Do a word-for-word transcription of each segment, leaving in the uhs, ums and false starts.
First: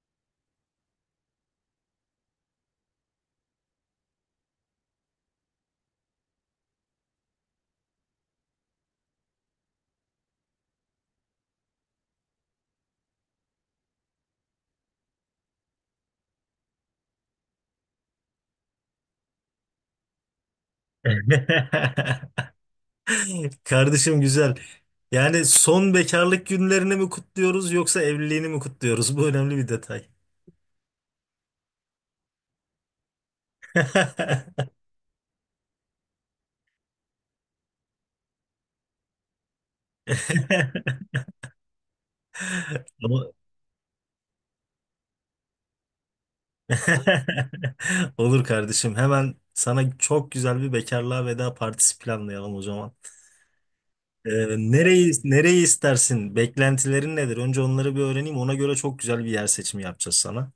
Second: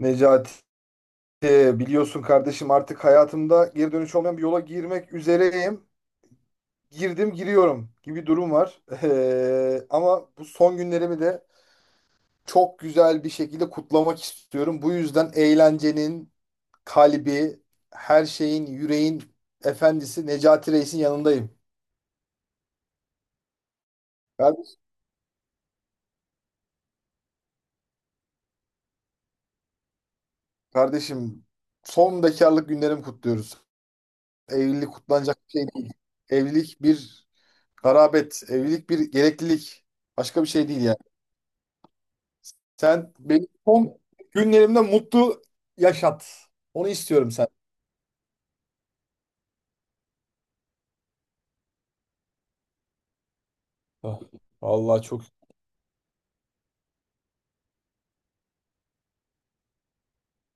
Necati, biliyorsun kardeşim, artık hayatımda geri dönüş olmayan bir yola girmek üzereyim. Girdim, giriyorum gibi durum var. Eee, ama bu son günlerimi de çok güzel bir şekilde kutlamak istiyorum. Bu yüzden eğlencenin kalbi, her şeyin, yüreğin efendisi Necati Reis'in yanındayım. Kardeşim güzel. Kardeşim, Yani son bekarlık günlerini mi kutluyoruz yoksa evliliğini mi kutluyoruz? Bu önemli bir detay. kardeşim, son bekarlık günlerimi kutluyoruz. Evlilik kutlanacak bir şey değil. Evlilik bir garabet, evlilik bir gereklilik. Başka bir şey değil yani. Sen Ama- benim son günlerimde mutlu yaşat. Onu istiyorum sen. Olur kardeşim. Hemen sana çok güzel bir bekarlığa veda partisi planlayalım o zaman. Ah, Ee, vallahi nereyi çok, nereyi istersin? Beklentilerin nedir? Önce onları bir öğreneyim. Ona göre çok güzel bir yer seçimi yapacağız sana.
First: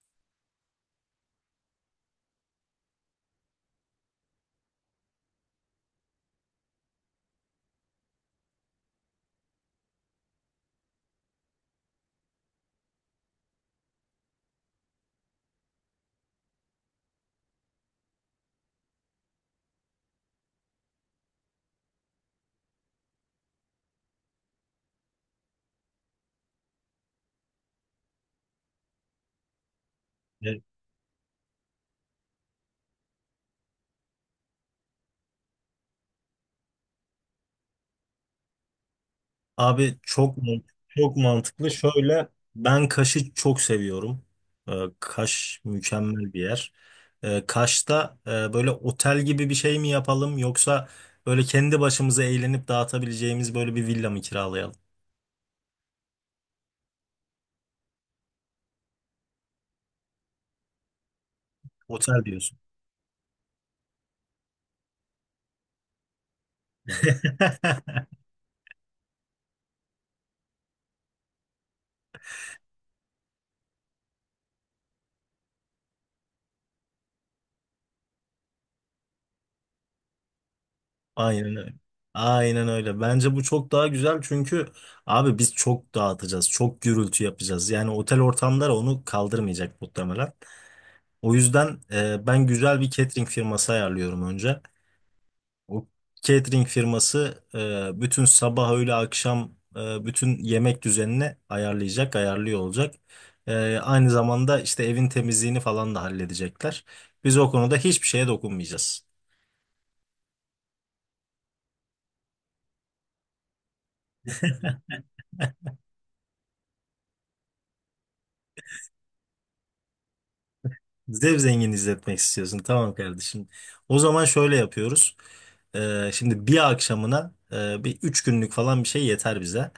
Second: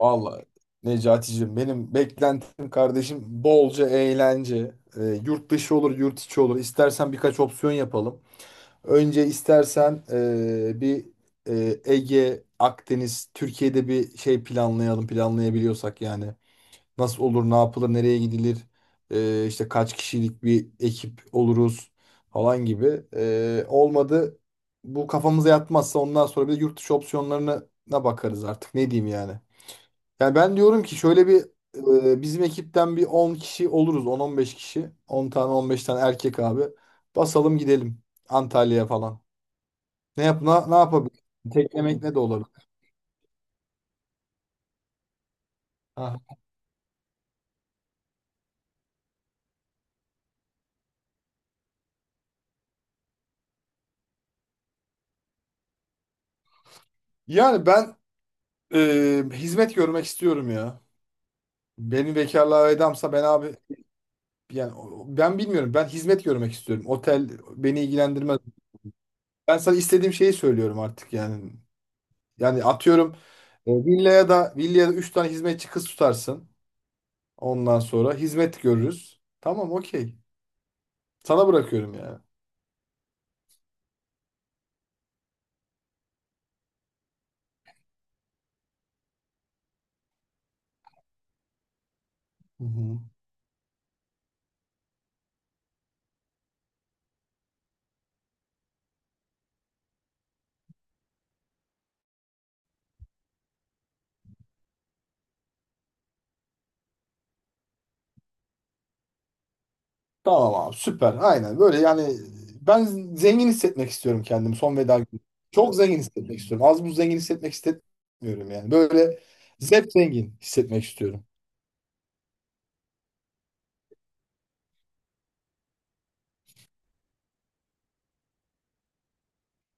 vallahi Necaticim, benim beklentim kardeşim bolca eğlence. Ee, yurt dışı olur, yurt içi olur. İstersen birkaç opsiyon yapalım. Önce istersen ee, bir ee, Ege, Akdeniz, Türkiye'de bir şey planlayalım, planlayabiliyorsak yani. Nasıl olur, ne yapılır, nereye gidilir, e, işte kaç kişilik bir ekip oluruz falan gibi. E, olmadı, bu kafamıza yatmazsa, ondan sonra bir de yurt dışı opsiyonlarına na bakarız artık, ne diyeyim yani. Yani ben Evet. diyorum ki şöyle bir e, bizim ekipten bir on kişi oluruz, on on beş kişi, on tane, on beş tane erkek abi, basalım gidelim Antalya'ya falan. Abi Ne çok yap man- ne, ne çok yapabilir? mantıklı. Teklemek ne de Şöyle olabilir. ben Kaş'ı çok seviyorum. Ee, Kaş Ha. mükemmel bir yer. Ee, Kaş'ta e, böyle otel gibi bir şey mi yapalım yoksa böyle kendi başımıza eğlenip dağıtabileceğimiz böyle bir villa mı kiralayalım? Yani ben e, hizmet görmek istiyorum ya. Beni Otel diyorsun. bekarlığa vedamsa ben abi yani o- ben bilmiyorum. Ben hizmet görmek istiyorum. Otel beni ilgilendirmez. Ben sana istediğim şeyi söylüyorum artık yani. Yani atıyorum e, villaya da villaya da üç tane hizmetçi kız tutarsın. Ondan sonra hizmet görürüz. Tamam, okey. Sana Aynen öyle. bırakıyorum yani. Aynen öyle. Bence bu çok daha güzel çünkü abi biz çok dağıtacağız, çok gürültü yapacağız. Yani otel ortamları onu kaldırmayacak muhtemelen. O yüzden e, ben Hı güzel bir hı. catering firması ayarlıyorum önce. O catering firması e, bütün sabah, öğle, akşam e, bütün yemek düzenini ayarlayacak, ayarlıyor olacak. E, aynı zamanda işte evin temizliğini falan da halledecekler. Biz o konuda hiçbir şeye dokunmayacağız. Tamam abi, süper. Aynen böyle yani, ben zengin hissetmek istiyorum kendimi son veda günü. Çok zengin hissetmek istiyorum. Az buz zengin hissetmek istemiyorum yani. Böyle zevk zengin hissetmek istiyorum. Zevzengin izletmek istiyorsun. Tamam kardeşim. O zaman şöyle yapıyoruz. E, şimdi bir akşamına e, bir üç günlük falan bir şey yeter bize.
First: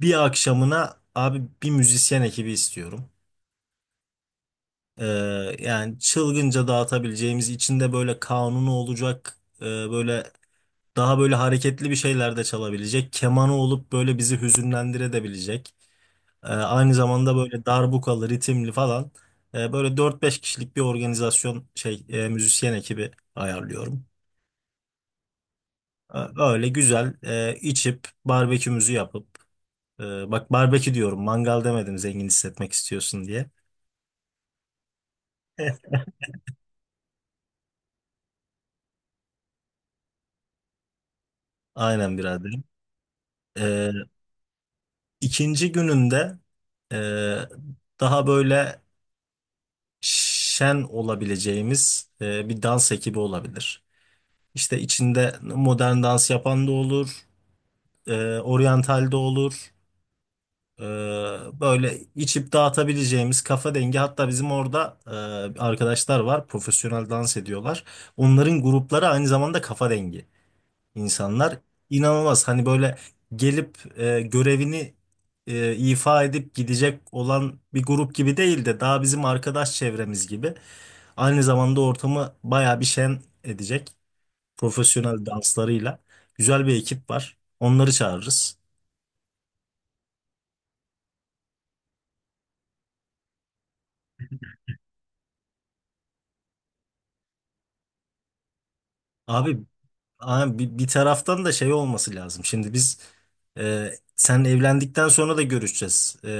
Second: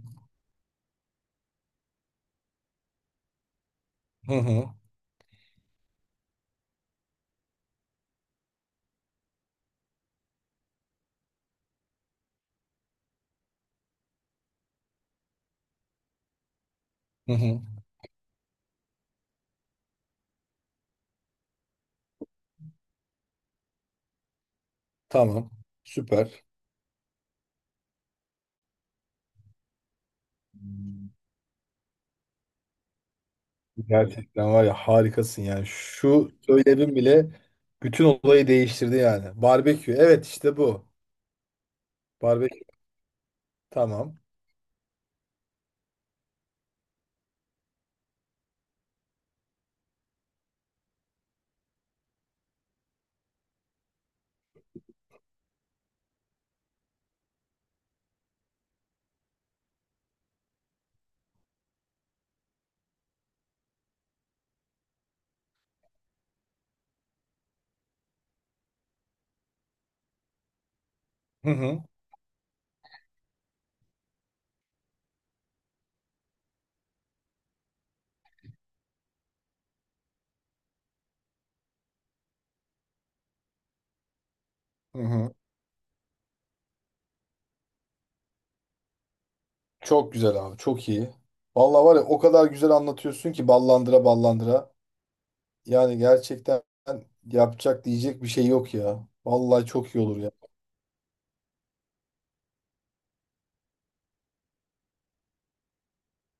Bir akşamına abi bir müzisyen ekibi istiyorum. Hı hı. Ee, Yani çılgınca dağıtabileceğimiz içinde böyle kanunu olacak, e, böyle daha böyle hareketli bir şeyler de çalabilecek kemanı olup böyle bizi hüzünlendirebilecek. Ee, aynı Hı zamanda hı. böyle darbukalı ritimli falan. Ee, böyle dört beş kişilik bir organizasyon şey e, müzisyen ekibi ayarlıyorum. Tamam. Ee, Süper. Öyle güzel e, içip barbekümüzü yapıp, e, bak barbekü diyorum, mangal demedim, zengin hissetmek istiyorsun diye. Gerçekten var ya, harikasın yani. Şu söylemin bile bütün olayı değiştirdi yani. Barbekü. Evet, işte bu. Aynen Barbekü. biraderim. Tamam. İkinci gününde e, daha böyle şen olabileceğimiz e, bir dans ekibi olabilir. İşte içinde modern dans yapan da olur, e, oryantal de olur. E, Böyle içip dağıtabileceğimiz kafa dengi. Hatta bizim orada e, arkadaşlar var, profesyonel dans ediyorlar. Onların grupları aynı zamanda kafa dengi Hı insanlar. hı. İnanılmaz hani böyle gelip e, görevini e, ifa edip gidecek olan bir grup gibi değil de daha bizim arkadaş çevremiz gibi. Aynı zamanda ortamı bayağı bir şen edecek Hı profesyonel hı. danslarıyla. Güzel bir ekip var. Onları çağırırız. Çok güzel abi. Çok iyi. Vallahi var ya, o kadar güzel anlatıyorsun ki, ballandıra ballandıra. Yani gerçekten yapacak, diyecek bir şey yok ya. Abi Vallahi çok iyi olur ya. ama bir, bir taraftan da şey olması lazım. Şimdi biz, e, sen evlendikten sonra da görüşeceğiz. E,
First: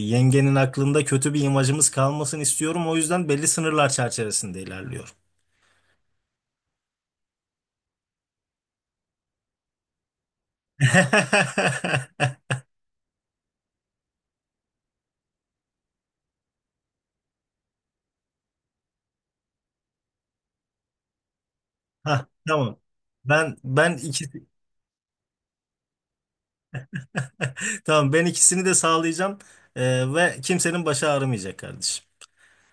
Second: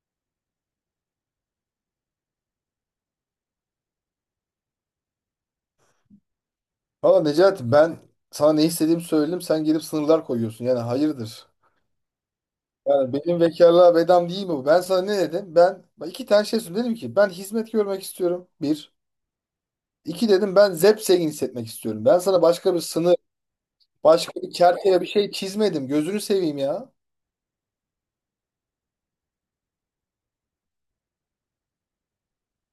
Yengenin aklında kötü bir imajımız kalmasın istiyorum. O yüzden belli sınırlar çerçevesinde ilerliyorum. Valla Necati, ben sana ne istediğimi söyledim. Sen gelip sınırlar koyuyorsun. Yani hayırdır? Yani benim vekarlığa bedam değil mi bu? Ben sana ne dedim? Ben bak, iki tane şey söyledim. Dedim ki ben hizmet görmek istiyorum. Bir. İki, dedim ben zevk hissetmek istiyorum. Ben Hah, sana başka tamam. bir sınır, Ben ben iki başka bir çerçeve, bir şey çizmedim. Gözünü seveyim ya. tamam, ben ikisini de sağlayacağım. E, ve kimsenin başı ağrımayacak kardeşim.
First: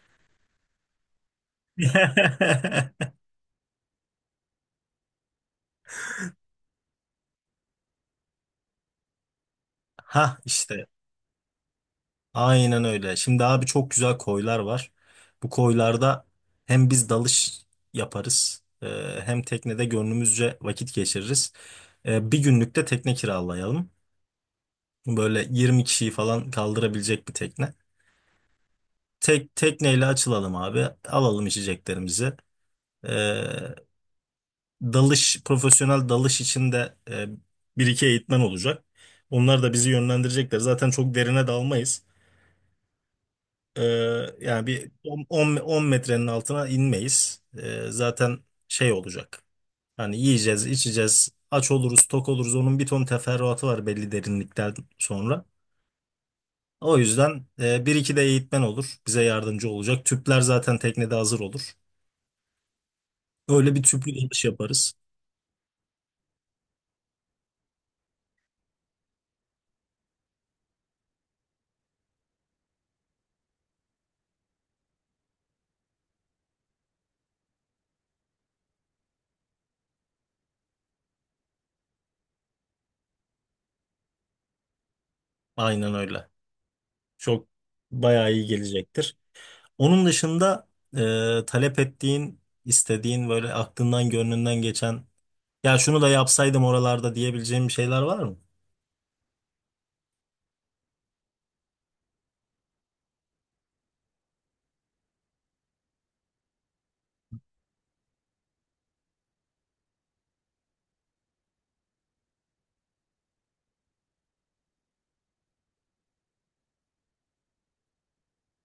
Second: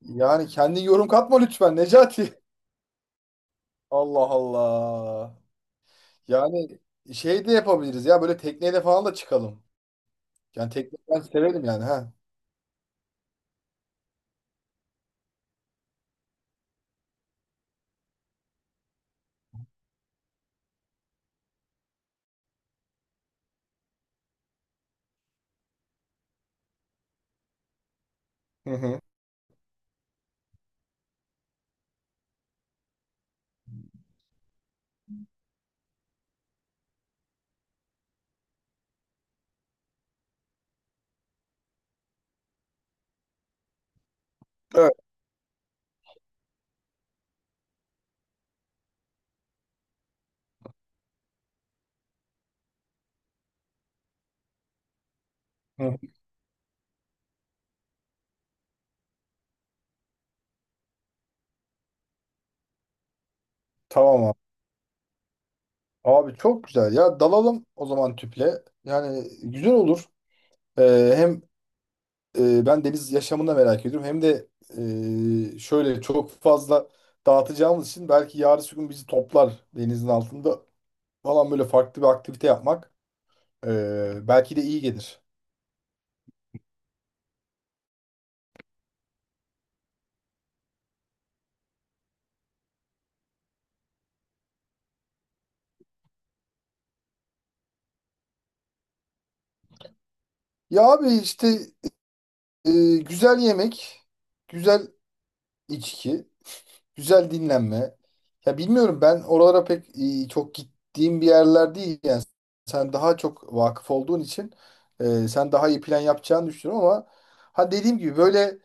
Yani kendi yorum katma lütfen Necati. Allah Allah. Yani şey de yapabiliriz ya, böyle tekneyle falan da çıkalım. Ha Yani işte. tekne ben severim yani ha. Aynen öyle. Şimdi abi çok güzel koylar var. Bu koylarda hem biz dalış yaparız, e, hem teknede gönlümüzce vakit geçiririz. E, Bir günlük de tekne kiralayalım. Böyle yirmi kişiyi falan kaldırabilecek bir tekne. Hı hı. Tek tekneyle açılalım abi. Alalım içeceklerimizi. E, Dalış, profesyonel dalış için de e, bir iki eğitmen olacak. Onlar da bizi yönlendirecekler. Zaten çok derine dalmayız. Ee, Yani bir Evet. on metrenin altına inmeyiz. Ee, zaten şey olacak. Hani yiyeceğiz, içeceğiz, aç oluruz, tok oluruz. Onun bir ton teferruatı var belli derinlikten sonra. Hı hı. O yüzden e, bir iki de eğitmen olur. Bize yardımcı olacak. Tüpler zaten teknede hazır olur. Öyle bir tüplü Tamam abi. dalış yaparız. Abi çok güzel ya, dalalım o zaman tüple. Yani güzel olur. Ee, hem e, ben deniz yaşamını da merak ediyorum. Hem de e, şöyle çok fazla dağıtacağımız için, belki yarın bir gün bizi toplar denizin altında falan, böyle farklı bir aktivite yapmak e, belki de iyi gelir. Aynen öyle. Çok bayağı iyi gelecektir. Onun dışında e, talep ettiğin, istediğin, böyle aklından gönlünden geçen, ya şunu da yapsaydım oralarda diyebileceğim bir şeyler var mı? Ya abi işte e, güzel yemek, güzel içki. Güzel dinlenme. Ya bilmiyorum, ben oralara pek e, çok gittiğim bir yerler değil yani. Sen daha çok vakıf olduğun için e, sen daha iyi plan yapacağını düşünüyorum, ama ha, dediğim gibi, böyle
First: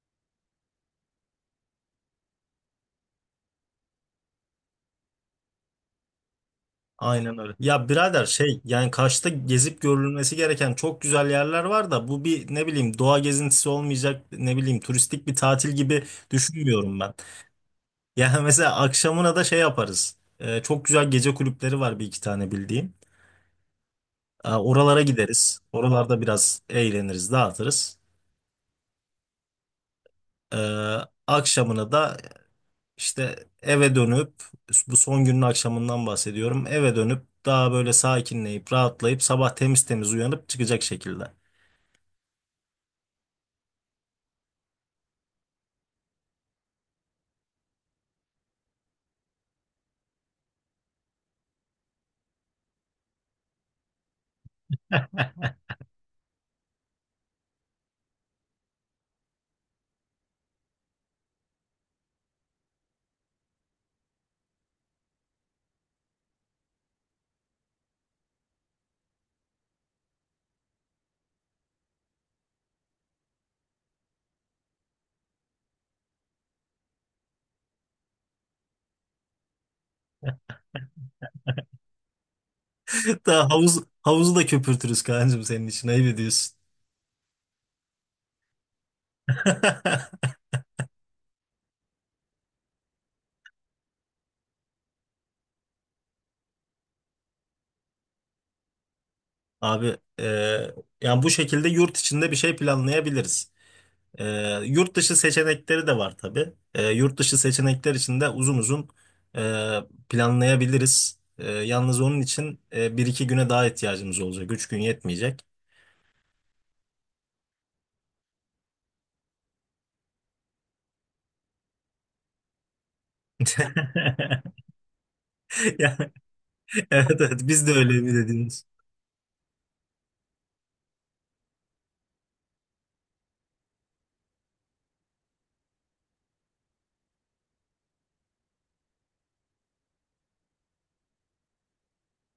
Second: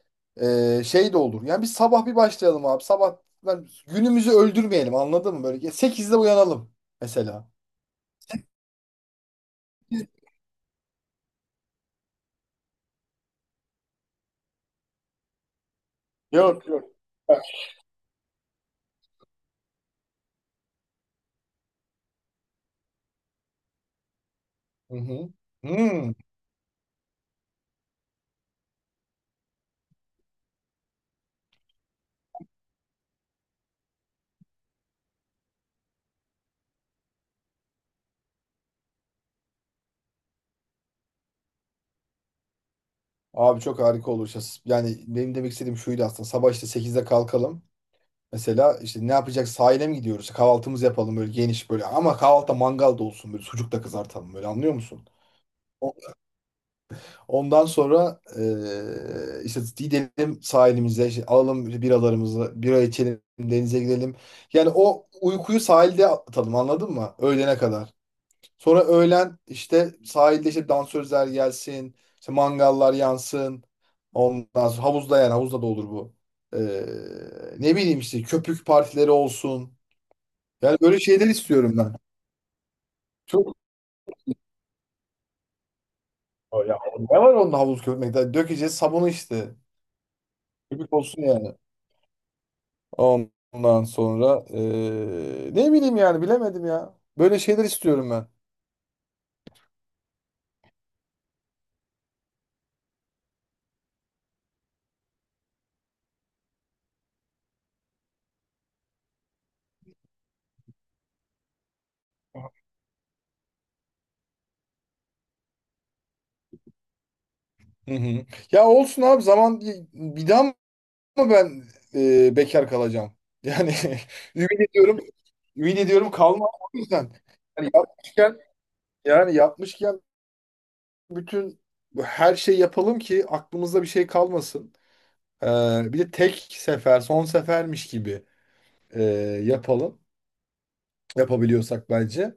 e, şey de olur. Yani bir sabah bir başlayalım abi. Sabah lan günümüzü öldürmeyelim, anladın mı? Böyle sekizde uyanalım Aynen mesela. öyle. Ya birader, şey yani Kaş'ta gezip görülmesi gereken çok güzel yerler var da bu bir ne bileyim doğa gezintisi olmayacak, ne bileyim turistik bir tatil gibi Yok yok. düşünmüyorum ben. Yani mesela akşamına da şey yaparız. Ee, çok güzel gece kulüpleri var, bir iki tane bildiğim. Ee, Hı Oralara hı. gideriz. Hmm. Oralarda biraz eğleniriz, dağıtırız. Ee, Akşamına da İşte eve dönüp, bu son günün akşamından bahsediyorum, eve dönüp daha böyle sakinleyip rahatlayıp sabah temiz temiz uyanıp çıkacak şekilde. Abi çok harika olur. Yani benim demek istediğim şuydu aslında. Sabah işte sekizde kalkalım. Mesela işte ne yapacak, sahile mi gidiyoruz? Kahvaltımızı yapalım böyle geniş, böyle ama kahvaltıda mangal da olsun, böyle sucuk da kızartalım, böyle anlıyor musun? O- Ondan sonra eee, işte gidelim sahilimize, işte alalım biralarımızı, bira içelim, denize gidelim. Yani o uykuyu sahilde atalım, anladın mı? Öğlene kadar. Sonra öğlen işte sahilde işte dansözler gelsin, işte mangallar yansın. Ondan sonra havuzda, yani havuzda da olur bu. Eee, Ne bileyim, işte köpük partileri olsun. Yani böyle şeyler istiyorum ben. Hatta Çok, havuz havuzu da köpürtürüz kancım, senin için ayıp ediyorsun. ya ne var onun havuz köpürmekte? Dökeceğiz sabunu işte. Köpük olsun yani. Ondan sonra eee, ne bileyim yani, bilemedim ya. Böyle şeyler istiyorum ben. Abi e, yani bu şekilde yurt içinde bir şey planlayabiliriz. E, Yurt dışı seçenekleri de var tabii. E, yurt dışı seçenekler için de uzun uzun e, planlayabiliriz. E, yalnız onun için e, bir iki güne daha ihtiyacımız olacak. Üç gün yetmeyecek. Hı hı. Ya olsun abi, zaman bir daha mı ben eee, bekar kalacağım? Yani ümit ediyorum. Ümit Ya, ediyorum kalmam, o yüzden. evet evet, biz Yani de öyle mi yapmışken dediniz? yani yapmışken bütün her şeyi yapalım ki aklımızda bir şey kalmasın. Ee, bir de tek sefer, son sefermiş gibi e, yapalım. Yapabiliyorsak bence.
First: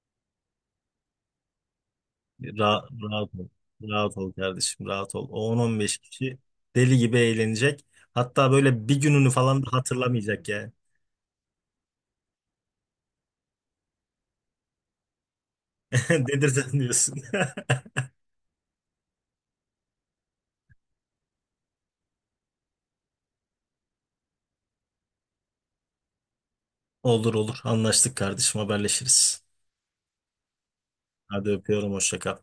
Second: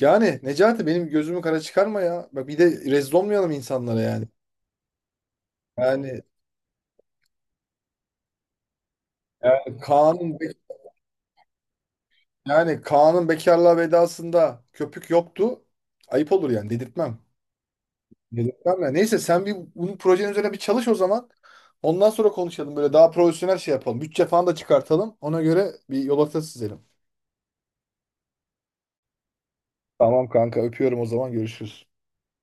Yani Necati, benim gözümü kara çıkarma ya. Bak, bir de Ra- rezil Rahat ol. olmayalım insanlara Rahat yani. ol kardeşim, rahat ol. O on on beş Yani, kişi deli gibi eğlenecek. Hatta böyle bir gününü falan da yani Kaan'ın hatırlamayacak be- yani. yani Kaan'ın bekarlığa vedasında köpük yoktu. Ayıp olur yani, Dedirten dedirtmem. diyorsun. Dedirtmem ya. Neyse, sen bir bunun projenin üzerine bir çalış o zaman. Ondan sonra konuşalım, böyle daha profesyonel şey yapalım. Bütçe falan da çıkartalım. Ona göre bir yol haritası çizelim. Olur olur, anlaştık kardeşim, haberleşiriz. Tamam kanka, öpüyorum, o zaman Hadi görüşürüz. öpüyorum, hoşça kal.